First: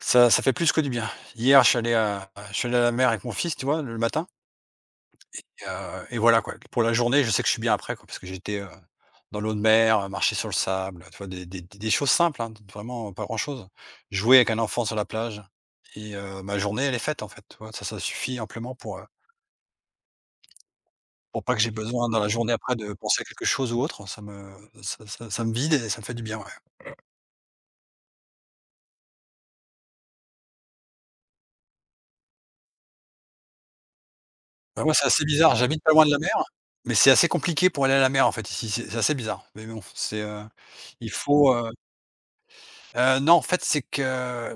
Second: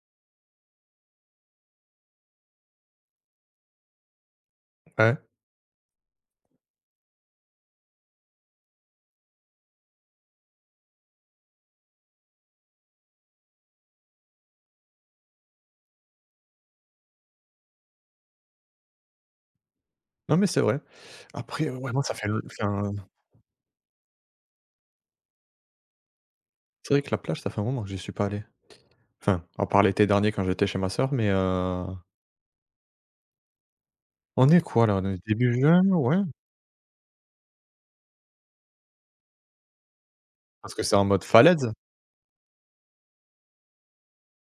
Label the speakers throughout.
Speaker 1: Ça ça fait plus que du bien. Hier, je suis allé à à je suis allé à la mer avec mon fils, tu vois, le matin
Speaker 2: Ouais.
Speaker 1: et heu, et voilà quoi. P pour la journée, je sais que je suis bien après quoi parce que j'ai été, heu, dans l'eau de mer, heu, marcher sur le sable, heu, tu vois, des des des choses simples, hein d vraiment pas grand-chose. Jouer avec un enfant sur la plage et heu, ma journée, elle est faite en fait, tu vois, ça, ça suffit amplement pour, heu
Speaker 2: Non mais c'est vrai.
Speaker 1: pour pas que
Speaker 2: Après
Speaker 1: j'ai
Speaker 2: ouais moi
Speaker 1: besoin
Speaker 2: ça
Speaker 1: dans
Speaker 2: fait
Speaker 1: la
Speaker 2: lon
Speaker 1: journée après
Speaker 2: enfin
Speaker 1: de penser à quelque chose ou autre, ça me ça ça ça me vide et ça me fait du bien,
Speaker 2: C'est
Speaker 1: ouais.
Speaker 2: vrai que la plage ça fait un moment que j'y suis pas allé. Enfin à part l'été dernier quand j'étais chez ma sœur mais heu On est
Speaker 1: Bah
Speaker 2: quoi
Speaker 1: moi
Speaker 2: là, on
Speaker 1: c'est
Speaker 2: est
Speaker 1: assez
Speaker 2: début
Speaker 1: bizarre,
Speaker 2: juin,
Speaker 1: j'habite pas loin de
Speaker 2: ouais?
Speaker 1: la mer, mais c'est assez compliqué pour aller à la mer en fait ici, c'est c'est assez bizarre, mais bon, c'est, heu,
Speaker 2: Parce que c'est en
Speaker 1: il
Speaker 2: mode
Speaker 1: faut, heu
Speaker 2: falaise?
Speaker 1: Heu, non, en fait, c'est que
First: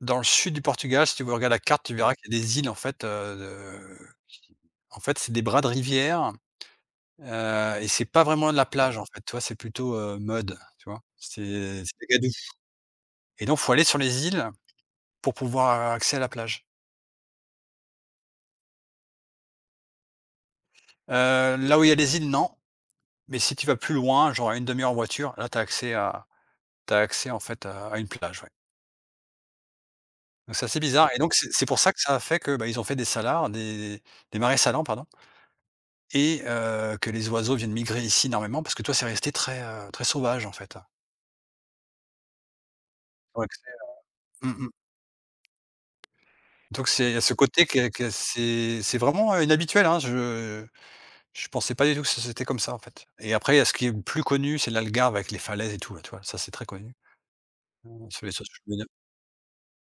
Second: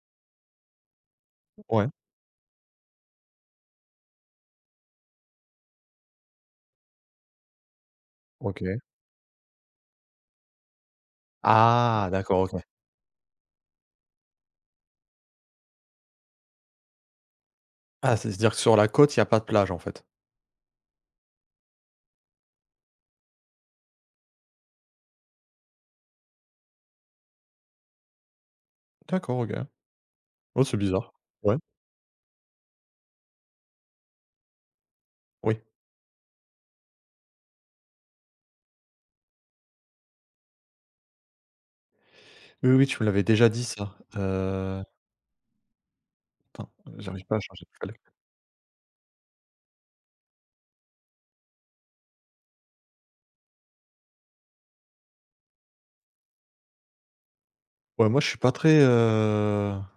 Speaker 1: dans le sud du Portugal, si tu veux regardes la carte,
Speaker 2: Ouais.
Speaker 1: tu verras qu'il y a des îles en fait, heu, de en fait, c'est des bras de rivière, heu, et c'est pas vraiment de la
Speaker 2: OK.
Speaker 1: plage en fait, tu vois, c'est plutôt, heu, mud, tu vois? C'est c'est de
Speaker 2: Ah,
Speaker 1: la gadoue,
Speaker 2: d'accord OK.
Speaker 1: et donc il faut aller sur les îles pour pouvoir, heu, accès à la plage.
Speaker 2: Ah c'est ce dire que sur la côte, il y a pas de plage en fait.
Speaker 1: Heu, là où il y a les îles, non, mais si tu vas plus loin, genre à 1/2 heure en voiture, là, tu as accès à tu as accès en fait à, à une plage ouais.
Speaker 2: D'accord OK,
Speaker 1: Bah
Speaker 2: oh
Speaker 1: c'est
Speaker 2: c'est
Speaker 1: assez bizarre,
Speaker 2: bizarre,
Speaker 1: et donc c'est
Speaker 2: ouais.
Speaker 1: c'est pour ça que ça a fait que, bah, ils ont fait des salars des des marais salants pardon
Speaker 2: Oui.
Speaker 1: et heu, que les oiseaux viennent migrer ici énormément parce que tu vois, c'est resté très, heu, très sauvage, en fait.
Speaker 2: Oui, oui, tu me l'avais
Speaker 1: Ont
Speaker 2: déjà
Speaker 1: accès
Speaker 2: dit ça.
Speaker 1: à mmh mh.
Speaker 2: Heu Attends,
Speaker 1: Donc
Speaker 2: heu,
Speaker 1: c'est il y a
Speaker 2: j'arrive
Speaker 1: ce
Speaker 2: pas à
Speaker 1: côté
Speaker 2: charger où il
Speaker 1: que
Speaker 2: fallait.
Speaker 1: que c'est c'est vraiment, heu, inhabituel, hein? Je je pensais pas du tout que ce c'était comme ça en fait, et après, il y a ce qui est plus connu, c'est l'Algarve avec les falaises et tout, ouais tu vois, ça, c'est très connu,
Speaker 2: Ouais
Speaker 1: ou. [unintelligible] je
Speaker 2: moi
Speaker 1: sais
Speaker 2: je
Speaker 1: pas
Speaker 2: suis
Speaker 1: si
Speaker 2: pas
Speaker 1: tu
Speaker 2: très,
Speaker 1: connais?
Speaker 2: heu